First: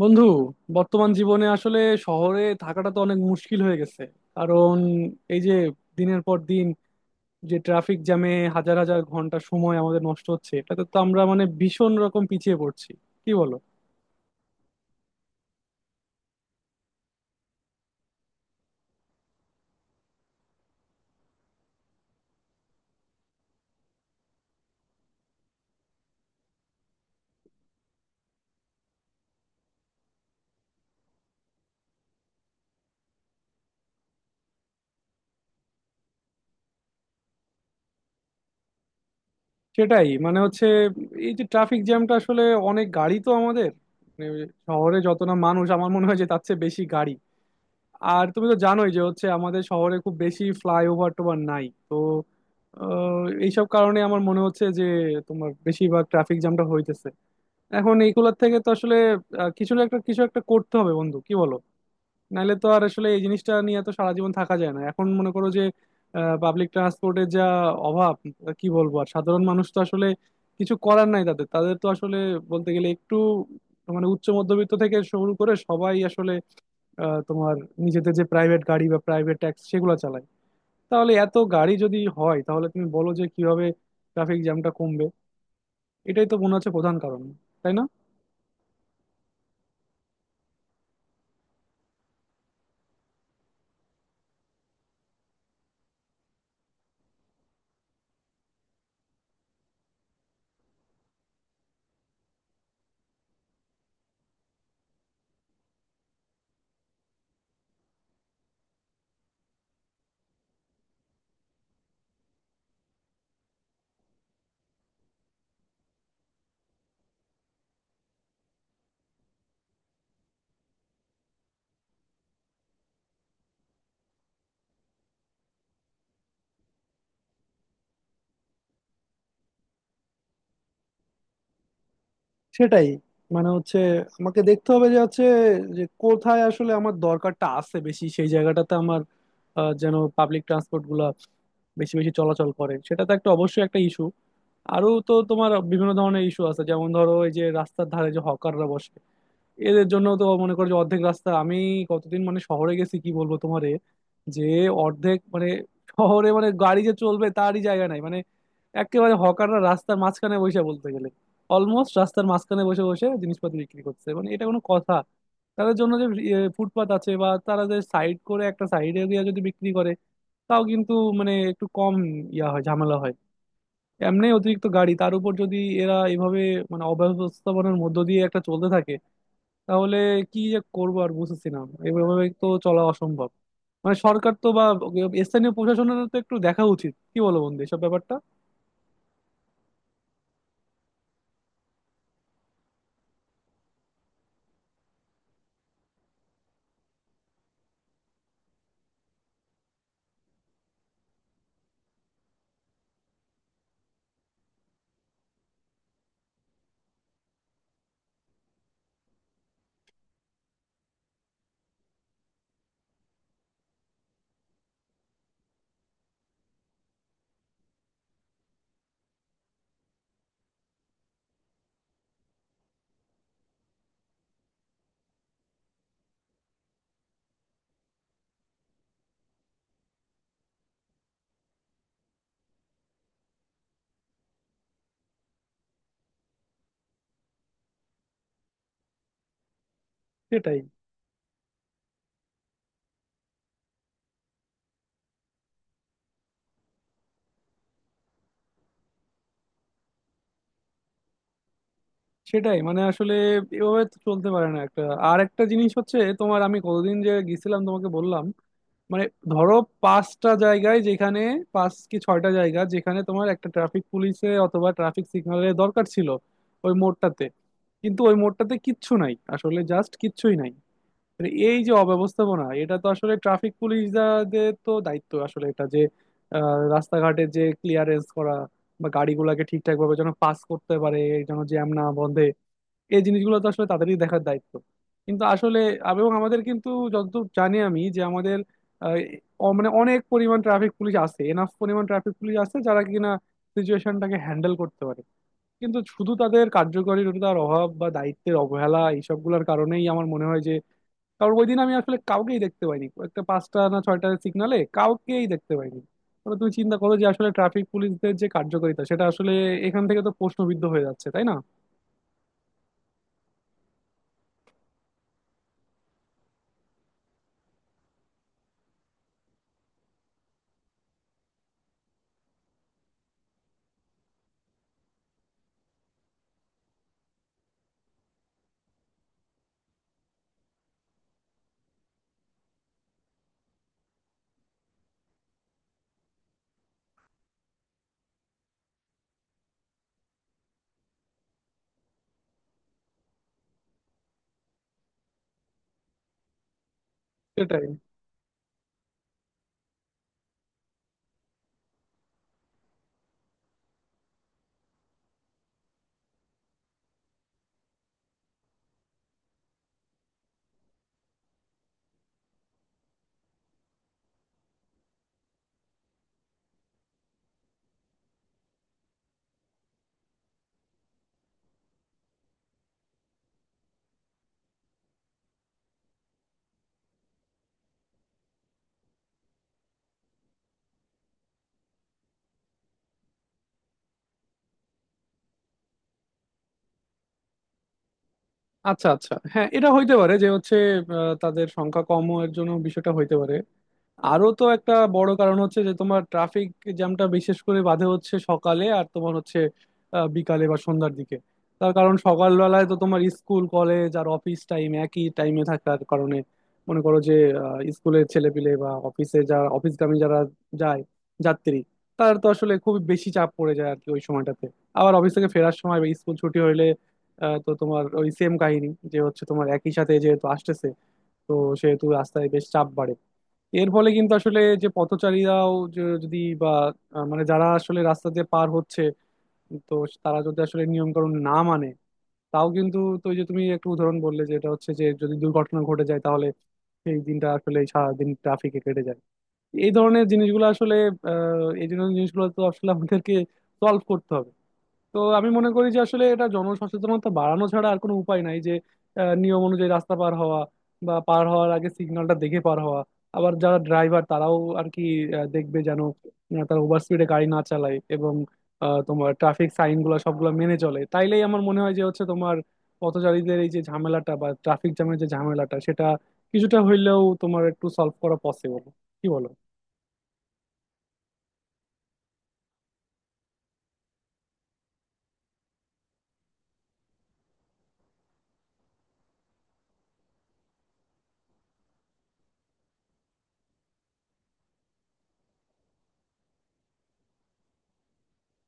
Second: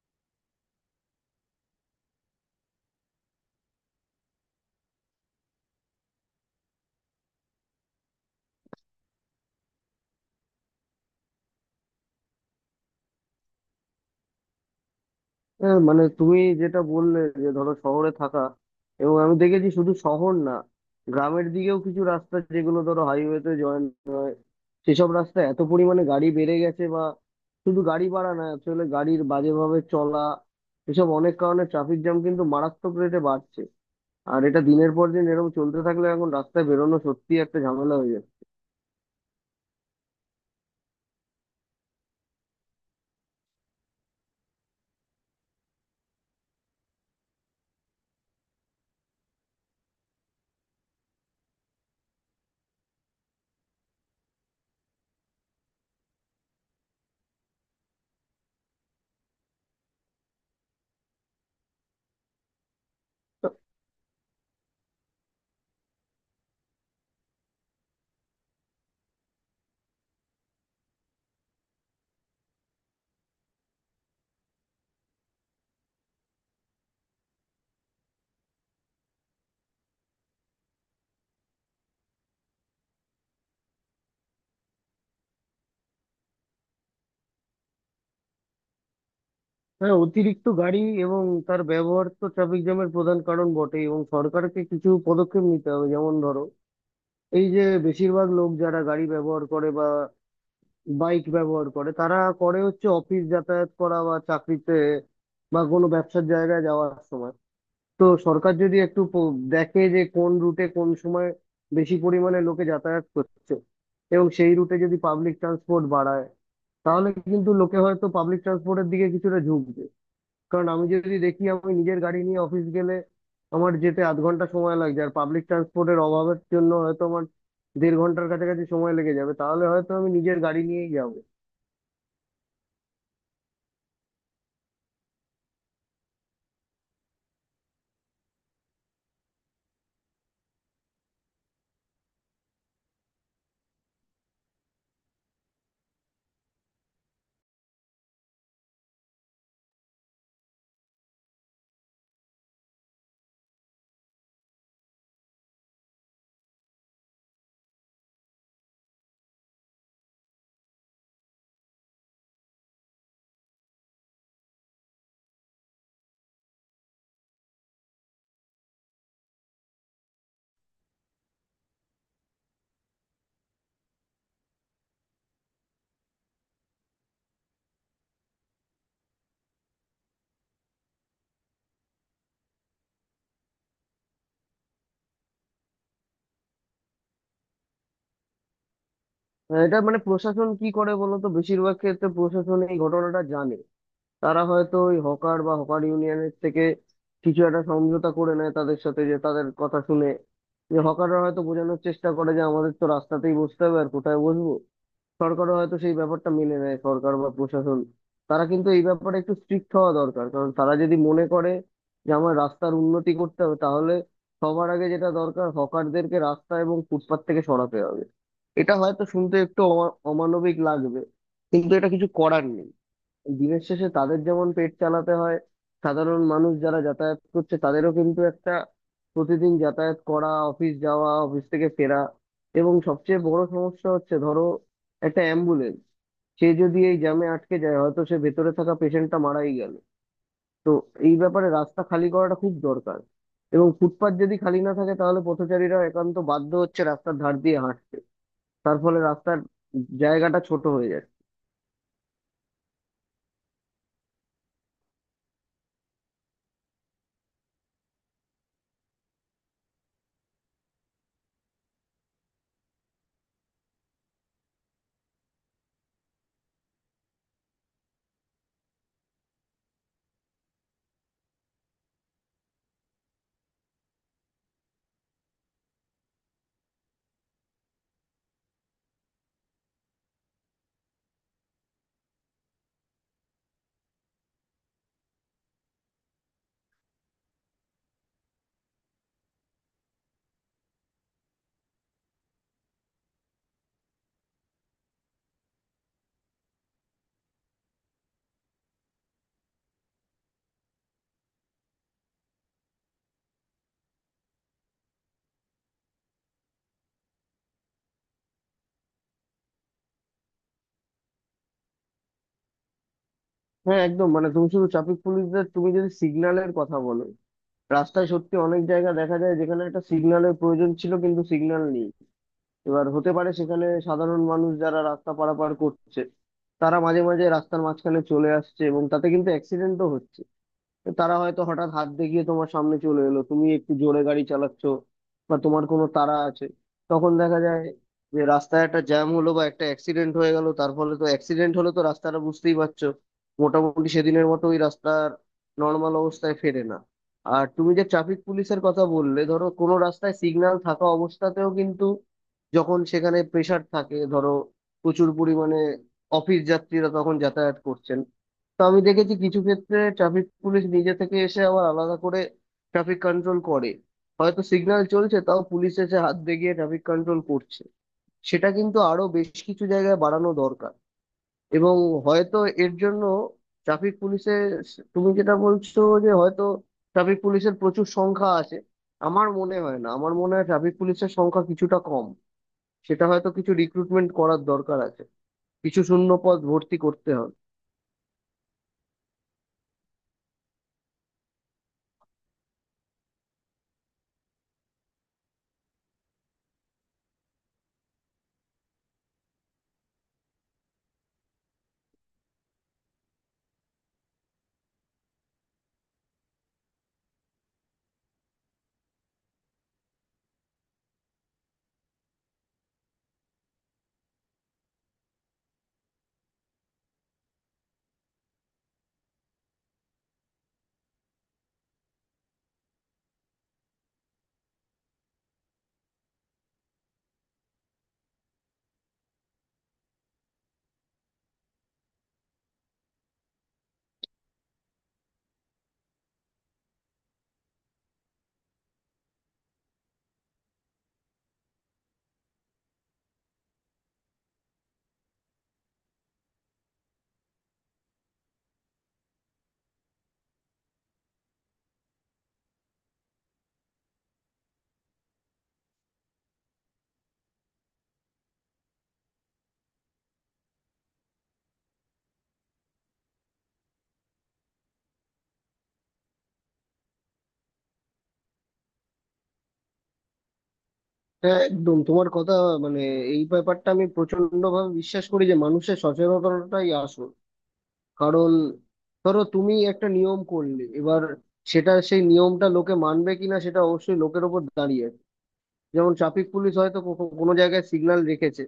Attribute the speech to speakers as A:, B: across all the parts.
A: বন্ধু, বর্তমান জীবনে আসলে শহরে থাকাটা তো অনেক মুশকিল হয়ে গেছে। কারণ এই যে দিনের পর দিন যে ট্রাফিক জ্যামে হাজার হাজার ঘন্টা সময় আমাদের নষ্ট হচ্ছে এটাতে তো আমরা মানে ভীষণ রকম পিছিয়ে পড়ছি। কি বলো?
B: হ্যাঁ, মানে তুমি যেটা বললে যে ধরো শহরে থাকা, এবং আমি দেখেছি শুধু শহর না, গ্রামের দিকেও কিছু রাস্তা যেগুলো ধরো হাইওয়েতে জয়েন, সেসব রাস্তা এত পরিমাণে গাড়ি বেড়ে গেছে, বা শুধু গাড়ি বাড়া না, আসলে গাড়ির বাজেভাবে চলা, এসব অনেক কারণে ট্রাফিক জ্যাম কিন্তু মারাত্মক রেটে বাড়ছে। আর এটা দিনের পর দিন এরকম চলতে থাকলে এখন রাস্তায় বেরোনো সত্যি একটা ঝামেলা হয়ে যায়।
A: সেটাই, মানে হচ্ছে এই যে ট্রাফিক জ্যামটা আসলে অনেক গাড়ি তো আমাদের, মানে শহরে যত না মানুষ আমার মনে হয় যে তার চেয়ে বেশি গাড়ি। আর তুমি তো জানোই যে হচ্ছে আমাদের শহরে খুব বেশি ফ্লাইওভার টোভার নাই। এইসব কারণে আমার মনে হচ্ছে যে তোমার বেশিরভাগ ট্রাফিক জ্যামটা হইতেছে। এখন এইগুলোর থেকে তো আসলে কিছু না একটা কিছু একটা করতে হবে বন্ধু। কি বলো? নাহলে তো আর আসলে এই জিনিসটা নিয়ে তো সারা জীবন থাকা যায় না। এখন মনে করো যে পাবলিক ট্রান্সপোর্টের যা অভাব, কি বলবো আর। সাধারণ মানুষ তো আসলে কিছু করার নাই তাদের তাদের তো আসলে বলতে গেলে একটু, মানে উচ্চ মধ্যবিত্ত থেকে শুরু করে সবাই আসলে তোমার নিজেদের যে প্রাইভেট গাড়ি বা প্রাইভেট ট্যাক্সি সেগুলো চালায়। তাহলে এত গাড়ি যদি হয় তাহলে তুমি বলো যে কিভাবে ট্রাফিক জ্যামটা কমবে? এটাই তো মনে হচ্ছে প্রধান কারণ, তাই না?
B: হ্যাঁ, অতিরিক্ত গাড়ি এবং তার ব্যবহার তো ট্রাফিক জ্যামের প্রধান কারণ বটে, এবং সরকারকে কিছু পদক্ষেপ নিতে হবে। যেমন ধরো, এই যে বেশিরভাগ লোক যারা গাড়ি ব্যবহার করে বা বাইক ব্যবহার করে, তারা করে হচ্ছে অফিস যাতায়াত করা বা চাকরিতে বা কোনো ব্যবসার জায়গায় যাওয়ার সময়। তো সরকার যদি একটু দেখে যে কোন রুটে কোন সময় বেশি পরিমাণে লোকে যাতায়াত করছে, এবং সেই রুটে যদি পাবলিক ট্রান্সপোর্ট বাড়ায়, তাহলে কিন্তু লোকে হয়তো পাবলিক ট্রান্সপোর্টের দিকে কিছুটা ঝুঁকবে। কারণ আমি যদি দেখি আমি নিজের গাড়ি নিয়ে অফিস গেলে আমার যেতে আধ ঘন্টা সময় লাগছে, আর পাবলিক ট্রান্সপোর্টের অভাবের জন্য হয়তো আমার দেড় ঘন্টার কাছাকাছি সময় লেগে যাবে, তাহলে হয়তো আমি নিজের গাড়ি নিয়েই যাবো।
A: সেটাই, মানে হচ্ছে আমাকে দেখতে হবে যে হচ্ছে, যে কোথায় আসলে আমার দরকারটা আছে বেশি সেই জায়গাটাতে আমার যেন পাবলিক ট্রান্সপোর্ট গুলা বেশি বেশি চলাচল করে, সেটা তো একটা অবশ্যই একটা ইস্যু। আরো তো তোমার বিভিন্ন ধরনের ইস্যু আছে, যেমন ধরো এই যে রাস্তার ধারে যে হকাররা বসে, এদের জন্য তো মনে করো যে অর্ধেক রাস্তা আমি কতদিন মানে শহরে গেছি কি বলবো তোমারে যে অর্ধেক মানে শহরে মানে গাড়ি যে চলবে তারই জায়গা নাই। মানে একেবারে হকাররা রাস্তার মাঝখানে বসে, বলতে গেলে অলমোস্ট রাস্তার মাঝখানে বসে বসে জিনিসপত্র বিক্রি করছে, মানে এটা কোনো কথা? তাদের জন্য যে ফুটপাত আছে বা তারা যে সাইড করে একটা সাইড এরিয়া যদি বিক্রি করে, তাও কিন্তু মানে একটু কম ইয়া হয় ঝামেলা হয়। এমনি অতিরিক্ত গাড়ি তার উপর যদি এরা এভাবে মানে অব্যবস্থাপনার মধ্য দিয়ে একটা চলতে থাকে তাহলে কি যে করবো আর বুঝতেছি না। এভাবে তো চলা অসম্ভব। মানে সরকার তো বা স্থানীয় প্রশাসনের তো একটু দেখা উচিত, কি বলো বন্ধু এসব ব্যাপারটা?
B: এটা মানে প্রশাসন কি করে বলো তো, বেশিরভাগ ক্ষেত্রে প্রশাসন এই ঘটনাটা জানে। তারা হয়তো ওই হকার বা হকার ইউনিয়নের থেকে কিছু একটা সমঝোতা করে নেয়, তাদের সাথে যে তাদের কথা শুনে, যে হকাররা হয়তো বোঝানোর চেষ্টা করে যে আমাদের তো রাস্তাতেই বসতে হবে, আর কোথায় বসবো। সরকারও হয়তো সেই ব্যাপারটা মেনে নেয়, সরকার বা প্রশাসন। তারা কিন্তু এই ব্যাপারে একটু স্ট্রিক্ট হওয়া দরকার, কারণ তারা যদি মনে করে যে আমার রাস্তার উন্নতি করতে হবে, তাহলে সবার আগে যেটা দরকার, হকারদেরকে রাস্তা এবং ফুটপাত থেকে সরাতে হবে। এটা হয়তো শুনতে একটু অমানবিক লাগবে, কিন্তু এটা কিছু করার নেই। দিনের শেষে তাদের যেমন পেট চালাতে হয়, সাধারণ মানুষ যারা যাতায়াত করছে তাদেরও কিন্তু একটা, প্রতিদিন যাতায়াত করা, অফিস যাওয়া, অফিস থেকে ফেরা। এবং সবচেয়ে বড় সমস্যা হচ্ছে ধরো, একটা অ্যাম্বুলেন্স, সে যদি এই জ্যামে আটকে যায়, হয়তো সে ভেতরে থাকা পেশেন্টটা মারাই গেল।
A: সেটাই।
B: তো এই ব্যাপারে রাস্তা খালি করাটা খুব দরকার। এবং ফুটপাত যদি খালি না থাকে তাহলে পথচারীরা একান্ত বাধ্য হচ্ছে রাস্তার ধার দিয়ে হাঁটতে, তার ফলে রাস্তার জায়গাটা ছোট হয়ে যাচ্ছে।
A: সেটাই, মানে আসলে এভাবে তো চলতে পারে না একটা। আর একটা জিনিস হচ্ছে তোমার, আমি কতদিন যে গেছিলাম তোমাকে বললাম, মানে ধরো পাঁচটা জায়গায় যেখানে পাঁচ কি ছয়টা জায়গা যেখানে তোমার একটা ট্রাফিক পুলিশে অথবা ট্রাফিক সিগন্যালের দরকার ছিল ওই মোড়টাতে, কিন্তু ওই মোড়টাতে কিচ্ছু নাই, আসলে জাস্ট কিচ্ছুই নাই। মানে এই যে অব্যবস্থাপনা, এটা তো আসলে ট্রাফিক পুলিশদের তো দায়িত্ব আসলে এটা যে রাস্তাঘাটে যে ক্লিয়ারেন্স করা বা গাড়িগুলোকে ঠিকঠাক ভাবে যেন পাস করতে পারে, যেন জ্যাম না বন্ধে, এই জিনিসগুলো তো আসলে তাদেরই দেখার দায়িত্ব। কিন্তু আসলে এবং আমাদের কিন্তু যতদূর জানি আমি যে আমাদের আহ, মানে অনেক পরিমাণ ট্রাফিক পুলিশ আছে, এনাফ পরিমাণ ট্রাফিক পুলিশ আছে যারা কিনা সিচুয়েশনটাকে হ্যান্ডেল করতে পারে। কিন্তু শুধু তাদের কার্যকারিতার অভাব বা দায়িত্বের অবহেলা এইসবগুলোর কারণেই আমার মনে হয়। কারণ ওই দিন আমি আসলে কাউকেই দেখতে পাইনি একটা পাঁচটা না ছয়টা সিগনালে কাউকেই দেখতে পাইনি। তাহলে তুমি চিন্তা করো যে আসলে ট্রাফিক পুলিশদের যে কার্যকারিতা সেটা আসলে এখান থেকে তো প্রশ্নবিদ্ধ হয়ে যাচ্ছে, তাই না?
B: হ্যাঁ, একদম। মানে তুমি শুধু ট্রাফিক পুলিশদের, তুমি যদি সিগন্যালের কথা বলো, রাস্তায় সত্যি অনেক জায়গা দেখা যায় যেখানে একটা সিগন্যালের প্রয়োজন ছিল, কিন্তু সিগন্যাল নেই। এবার হতে পারে সেখানে সাধারণ মানুষ যারা রাস্তা পারাপার করছে, তারা মাঝে মাঝে রাস্তার মাঝখানে চলে আসছে, এবং তাতে কিন্তু অ্যাক্সিডেন্টও হচ্ছে। তো তারা হয়তো হঠাৎ হাত দেখিয়ে তোমার সামনে চলে এলো, তুমি একটু জোরে গাড়ি চালাচ্ছ বা তোমার কোনো তাড়া আছে, তখন দেখা যায় যে রাস্তায় একটা জ্যাম হলো বা একটা অ্যাক্সিডেন্ট হয়ে গেল। তার ফলে তো, অ্যাক্সিডেন্ট হলে তো রাস্তাটা বুঝতেই পারছো, মোটামুটি সেদিনের মতো ওই রাস্তার নর্মাল অবস্থায় ফেরে না। আর
A: সেটাই।
B: তুমি যে ট্রাফিক পুলিশের কথা বললে, ধরো কোনো রাস্তায় সিগন্যাল থাকা অবস্থাতেও কিন্তু, যখন সেখানে প্রেসার থাকে, ধরো প্রচুর পরিমাণে অফিস যাত্রীরা তখন যাতায়াত করছেন, তো আমি দেখেছি কিছু ক্ষেত্রে ট্রাফিক পুলিশ নিজে থেকে এসে আবার আলাদা করে ট্রাফিক কন্ট্রোল করে। হয়তো সিগন্যাল চলছে, তাও পুলিশ এসে হাত দেখিয়ে ট্রাফিক কন্ট্রোল করছে। সেটা কিন্তু আরো বেশ কিছু জায়গায় বাড়ানো দরকার। এবং হয়তো এর জন্য ট্রাফিক পুলিশের, তুমি যেটা বলছো যে হয়তো ট্রাফিক পুলিশের প্রচুর সংখ্যা আছে, আমার মনে হয় না, আমার মনে হয় ট্রাফিক পুলিশের সংখ্যা কিছুটা কম। সেটা হয়তো কিছু রিক্রুটমেন্ট করার দরকার আছে, কিছু শূন্য পদ ভর্তি করতে হবে।
A: আচ্ছা আচ্ছা, হ্যাঁ, এটা হইতে পারে যে হচ্ছে তাদের সংখ্যা কম এর জন্য বিষয়টা হইতে পারে। আরো তো একটা বড় কারণ হচ্ছে যে তোমার ট্রাফিক জ্যামটা বিশেষ করে বাধে হচ্ছে সকালে আর তোমার হচ্ছে বিকালে বা সন্ধ্যার দিকে। তার কারণ সকালবেলায় তো তোমার স্কুল কলেজ আর অফিস টাইম একই টাইমে থাকার কারণে মনে করো যে স্কুলের ছেলেপিলে বা অফিসে যারা অফিসগামী যারা যায় যাত্রী, তার তো আসলে খুব বেশি চাপ পড়ে যায় আর কি ওই সময়টাতে। আবার অফিস থেকে ফেরার সময় বা স্কুল ছুটি হইলে তো তোমার ওই সেম কাহিনী যে হচ্ছে তোমার একই সাথে যেহেতু আসতেছে, তো সেহেতু রাস্তায় বেশ চাপ বাড়ে। এর ফলে কিন্তু আসলে যে পথচারীরাও যে যদি বা মানে যারা আসলে রাস্তা দিয়ে পার হচ্ছে, তো তারা যদি আসলে নিয়ম কানুন না মানে, তাও কিন্তু তো ওই যে তুমি একটা উদাহরণ বললে যে এটা হচ্ছে যে যদি দুর্ঘটনা ঘটে যায় তাহলে সেই দিনটা আসলে সারাদিন ট্রাফিকে কেটে যায়। এই ধরনের জিনিসগুলো আসলে এই ধরনের জিনিসগুলো তো আসলে আমাদেরকে সলভ করতে হবে। তো আমি মনে করি যে আসলে এটা জনসচেতনতা বাড়ানো ছাড়া আর কোনো উপায় নাই যে নিয়ম অনুযায়ী রাস্তা পার হওয়া বা পার হওয়ার আগে সিগন্যালটা দেখে পার হওয়া। আবার যারা ড্রাইভার তারাও আর কি দেখবে যেন তারা ওভার স্পিডে গাড়ি না চালায়, এবং তোমার ট্রাফিক সাইন গুলো সবগুলো মেনে চলে, তাইলেই আমার মনে হয় যে হচ্ছে তোমার পথচারীদের এই যে ঝামেলাটা বা ট্রাফিক জ্যামের যে ঝামেলাটা সেটা কিছুটা হইলেও তোমার একটু সলভ করা পসিবল। কি বলো?
B: হ্যাঁ, একদম তোমার কথা। মানে এই ব্যাপারটা আমি প্রচন্ড ভাবে বিশ্বাস করি যে মানুষের সচেতনতাই আসল। কারণ ধরো, তুমি একটা নিয়ম করলে, এবার সেটা, সেই নিয়মটা লোকে মানবে কিনা সেটা অবশ্যই লোকের ওপর দাঁড়িয়ে আছে। যেমন ট্রাফিক পুলিশ হয়তো কো- কো- কোনো জায়গায় সিগন্যাল রেখেছে,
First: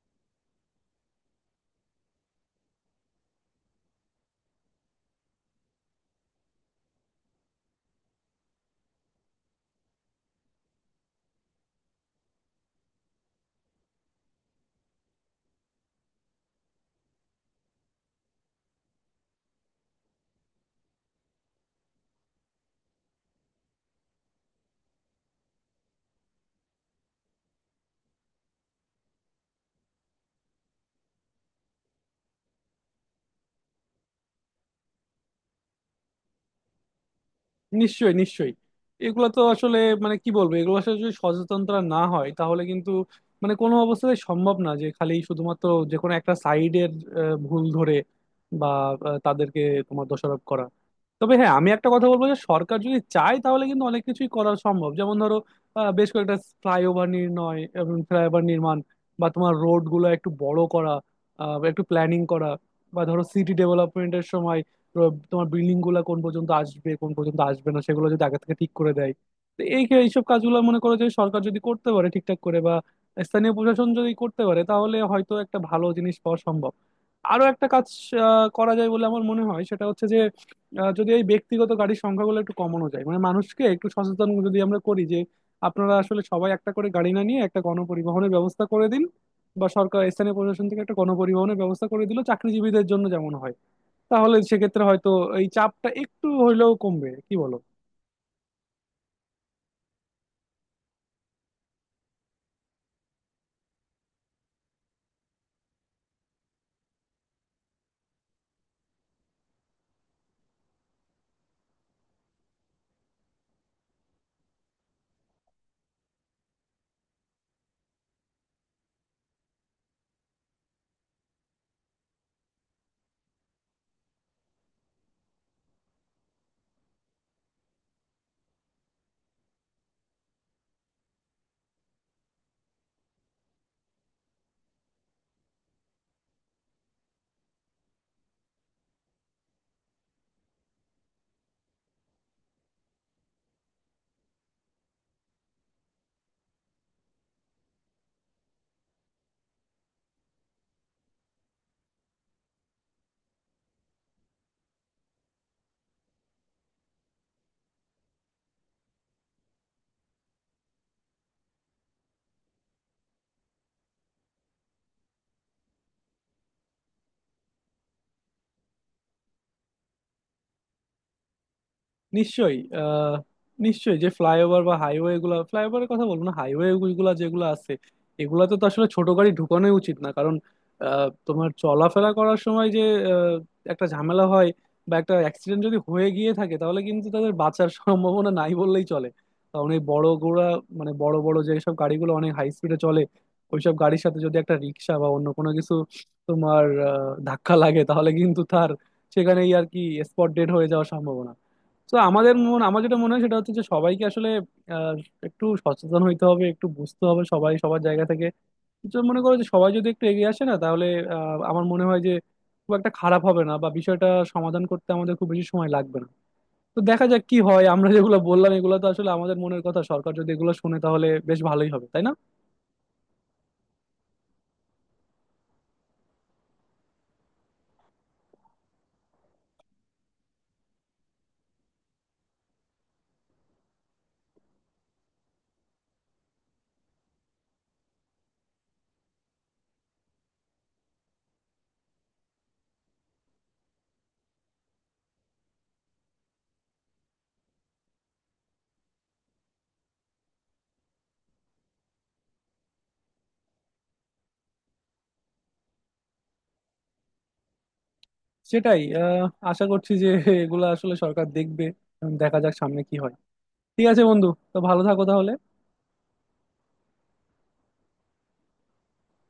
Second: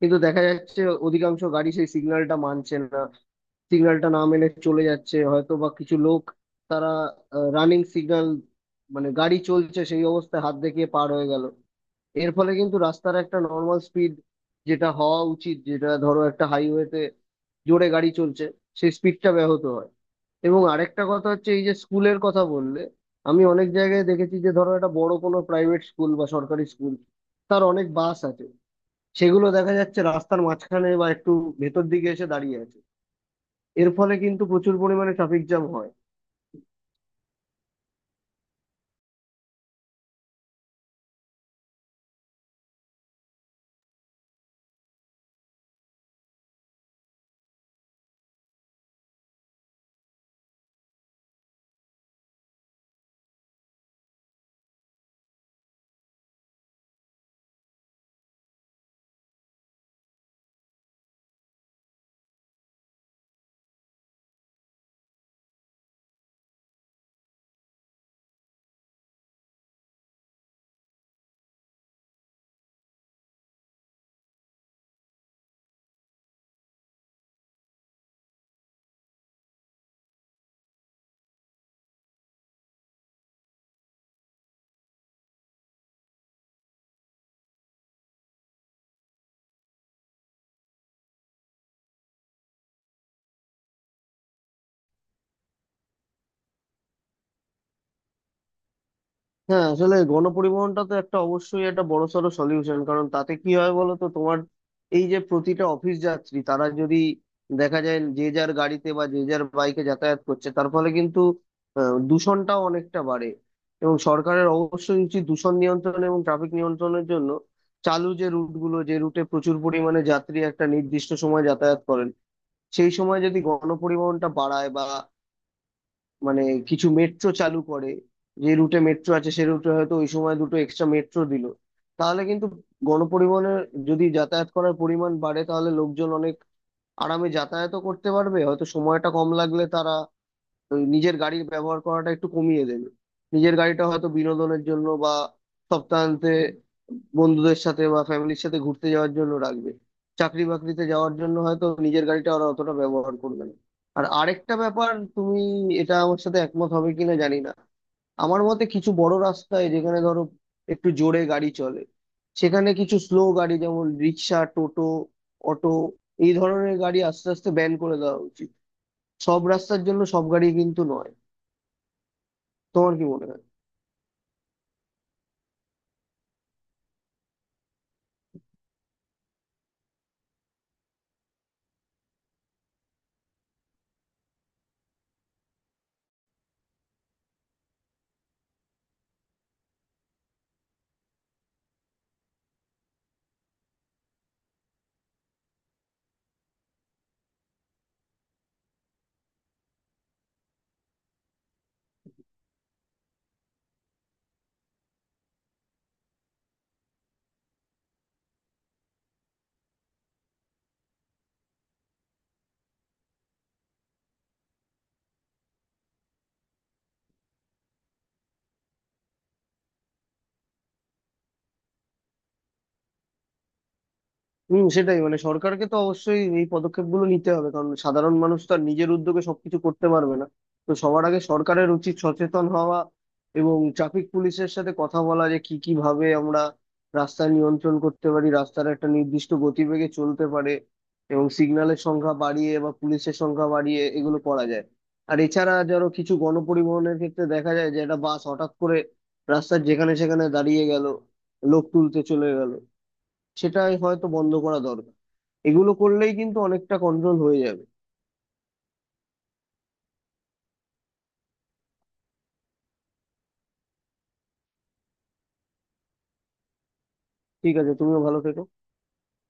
B: কিন্তু দেখা যাচ্ছে অধিকাংশ গাড়ি সেই সিগন্যালটা মানছে না, সিগন্যালটা না মেনে চলে যাচ্ছে। হয়তো বা কিছু লোক, তারা রানিং সিগন্যাল, মানে গাড়ি চলছে সেই অবস্থায় হাত দেখিয়ে পার হয়ে গেল। এর ফলে কিন্তু রাস্তার একটা নর্মাল স্পিড, যেটা হওয়া উচিত, যেটা ধরো একটা হাইওয়েতে জোরে গাড়ি চলছে, সেই স্পিডটা ব্যাহত হয়। এবং আরেকটা কথা হচ্ছে, এই যে স্কুলের কথা বললে, আমি অনেক জায়গায় দেখেছি যে ধরো একটা বড় কোনো প্রাইভেট স্কুল বা সরকারি স্কুল, তার অনেক বাস আছে, সেগুলো দেখা যাচ্ছে রাস্তার মাঝখানে বা একটু ভেতর দিকে এসে দাঁড়িয়ে আছে। এর ফলে কিন্তু প্রচুর পরিমাণে ট্রাফিক জ্যাম হয়।
A: নিশ্চয়ই, নিশ্চয়ই। এগুলো তো আসলে মানে কি বলবো, এগুলো আসলে যদি সচেতনতা না হয় তাহলে কিন্তু মানে কোনো অবস্থাতে সম্ভব না যে খালি শুধুমাত্র যে কোনো একটা সাইডের ভুল ধরে বা তাদেরকে তোমার দোষারোপ করা। তবে হ্যাঁ, আমি একটা কথা বলবো যে সরকার যদি চায় তাহলে কিন্তু অনেক কিছুই করা সম্ভব, যেমন ধরো বেশ কয়েকটা ফ্লাইওভার নির্ণয় এবং ফ্লাইওভার নির্মাণ, বা তোমার রোড গুলো একটু বড় করা, বা একটু প্ল্যানিং করা, বা ধরো সিটি ডেভেলপমেন্টের সময় তো তোমার বিল্ডিং গুলা কোন পর্যন্ত আসবে কোন পর্যন্ত আসবে না সেগুলো যদি আগে থেকে ঠিক করে দেয়, তো এই এইসব কাজগুলো মনে করো যে সরকার যদি করতে পারে ঠিকঠাক করে বা স্থানীয় প্রশাসন যদি করতে পারে তাহলে হয়তো একটা ভালো জিনিস পাওয়া সম্ভব। আরো একটা কাজ করা যায় বলে আমার মনে হয় সেটা হচ্ছে যে যদি এই ব্যক্তিগত গাড়ির সংখ্যাগুলো একটু কমানো যায়, মানে মানুষকে একটু সচেতন যদি আমরা করি যে আপনারা আসলে সবাই একটা করে গাড়ি না নিয়ে একটা গণপরিবহনের ব্যবস্থা করে দিন, বা সরকার স্থানীয় প্রশাসন থেকে একটা গণপরিবহনের ব্যবস্থা করে দিল চাকরিজীবীদের জন্য যেমন হয়, তাহলে সেক্ষেত্রে হয়তো এই চাপটা একটু হইলেও কমবে। কি বলো?
B: হ্যাঁ, আসলে গণপরিবহনটা তো একটা অবশ্যই একটা বড়সড় সলিউশন। কারণ তাতে কি হয় বলো তো, তোমার এই যে প্রতিটা অফিস যাত্রী, তারা যদি দেখা যায় যে যার গাড়িতে বা যে যার বাইকে যাতায়াত করছে, তার ফলে কিন্তু দূষণটাও অনেকটা বাড়ে। এবং সরকারের অবশ্যই উচিত দূষণ নিয়ন্ত্রণ এবং ট্রাফিক নিয়ন্ত্রণের জন্য, চালু যে রুটগুলো, যে রুটে প্রচুর পরিমাণে যাত্রী একটা নির্দিষ্ট সময় যাতায়াত করেন, সেই সময় যদি গণপরিবহনটা বাড়ায়, বা মানে কিছু মেট্রো চালু করে, যে রুটে মেট্রো আছে সে রুটে হয়তো ওই সময় দুটো এক্সট্রা মেট্রো দিল, তাহলে কিন্তু গণপরিবহনের যদি যাতায়াত করার পরিমাণ বাড়ে, তাহলে লোকজন অনেক আরামে যাতায়াতও করতে পারবে। হয়তো সময়টা কম লাগলে তারা ওই নিজের গাড়ির ব্যবহার করাটা একটু কমিয়ে দেবে। নিজের গাড়িটা হয়তো বিনোদনের জন্য বা সপ্তাহান্তে বন্ধুদের সাথে বা ফ্যামিলির সাথে ঘুরতে যাওয়ার জন্য রাখবে। চাকরি বাকরিতে যাওয়ার জন্য হয়তো নিজের গাড়িটা ওরা অতটা ব্যবহার করবে না। আর আরেকটা ব্যাপার, তুমি এটা আমার সাথে একমত হবে কিনা জানি না, আমার মতে কিছু বড় রাস্তায় যেখানে ধরো একটু জোরে গাড়ি চলে, সেখানে কিছু স্লো গাড়ি যেমন রিক্সা, টোটো, অটো, এই ধরনের গাড়ি আস্তে আস্তে ব্যান করে দেওয়া উচিত। সব রাস্তার জন্য সব গাড়ি কিন্তু নয়।
A: নিশ্চয়ই।
B: তোমার কি
A: আহ
B: মনে হয়?
A: নিশ্চয়ই যে ফ্লাইওভার বা হাইওয়ে গুলা, ফ্লাইওভারের কথা বলবো না, হাইওয়ে গুলা যেগুলো আছে এগুলাতে তো আসলে ছোট গাড়ি ঢুকানোই উচিত না। কারণ তোমার চলাফেরা করার সময় যে আহ, একটা ঝামেলা হয়, বা একটা অ্যাক্সিডেন্ট যদি হয়ে গিয়ে থাকে তাহলে কিন্তু তাদের বাঁচার সম্ভাবনা নাই বললেই চলে। কারণ এই বড় গোড়া, মানে বড় বড় যেসব গাড়িগুলো অনেক হাই স্পিডে চলে ওইসব গাড়ির সাথে যদি একটা রিক্সা বা অন্য কোনো কিছু তোমার ধাক্কা লাগে তাহলে কিন্তু তার সেখানেই আর কি স্পট ডেড হয়ে যাওয়ার সম্ভাবনা। তো আমাদের মন আমার যেটা মনে হয় সেটা হচ্ছে যে সবাইকে আসলে আহ, একটু সচেতন হইতে হবে, একটু বুঝতে হবে সবাই সবার জায়গা থেকে। তো মনে করো যে সবাই যদি একটু এগিয়ে আসে না, তাহলে আমার মনে হয় যে খুব একটা খারাপ হবে না বা বিষয়টা সমাধান করতে আমাদের খুব বেশি সময় লাগবে না। তো দেখা যাক কি হয়, আমরা যেগুলো বললাম এগুলো তো আসলে আমাদের মনের কথা, সরকার যদি এগুলো শুনে তাহলে বেশ ভালোই হবে, তাই না?
B: হম, সেটাই। মানে সরকারকে তো অবশ্যই এই পদক্ষেপগুলো নিতে হবে, কারণ সাধারণ মানুষ তো আর নিজের উদ্যোগে সবকিছু করতে পারবে না। তো সবার আগে সরকারের উচিত সচেতন হওয়া, এবং ট্রাফিক পুলিশের সাথে কথা বলা যে কি কি ভাবে আমরা রাস্তা নিয়ন্ত্রণ করতে পারি, রাস্তার একটা নির্দিষ্ট গতিবেগে চলতে পারে, এবং সিগন্যালের সংখ্যা বাড়িয়ে বা পুলিশের সংখ্যা বাড়িয়ে এগুলো করা যায়। আর এছাড়া ধরো কিছু গণপরিবহনের ক্ষেত্রে দেখা যায় যে একটা বাস হঠাৎ করে রাস্তার যেখানে সেখানে দাঁড়িয়ে গেল, লোক তুলতে চলে গেল, সেটাই হয়তো বন্ধ করা দরকার। এগুলো করলেই কিন্তু অনেকটা কন্ট্রোল হয়ে যাবে।
A: সেটাই, আশা করছি যে এগুলো আসলে সরকার দেখবে। এখন দেখা যাক সামনে কি হয়। ঠিক আছে বন্ধু, তো ভালো থাকো তাহলে।
B: ঠিক আছে, তুমিও ভালো থেকো।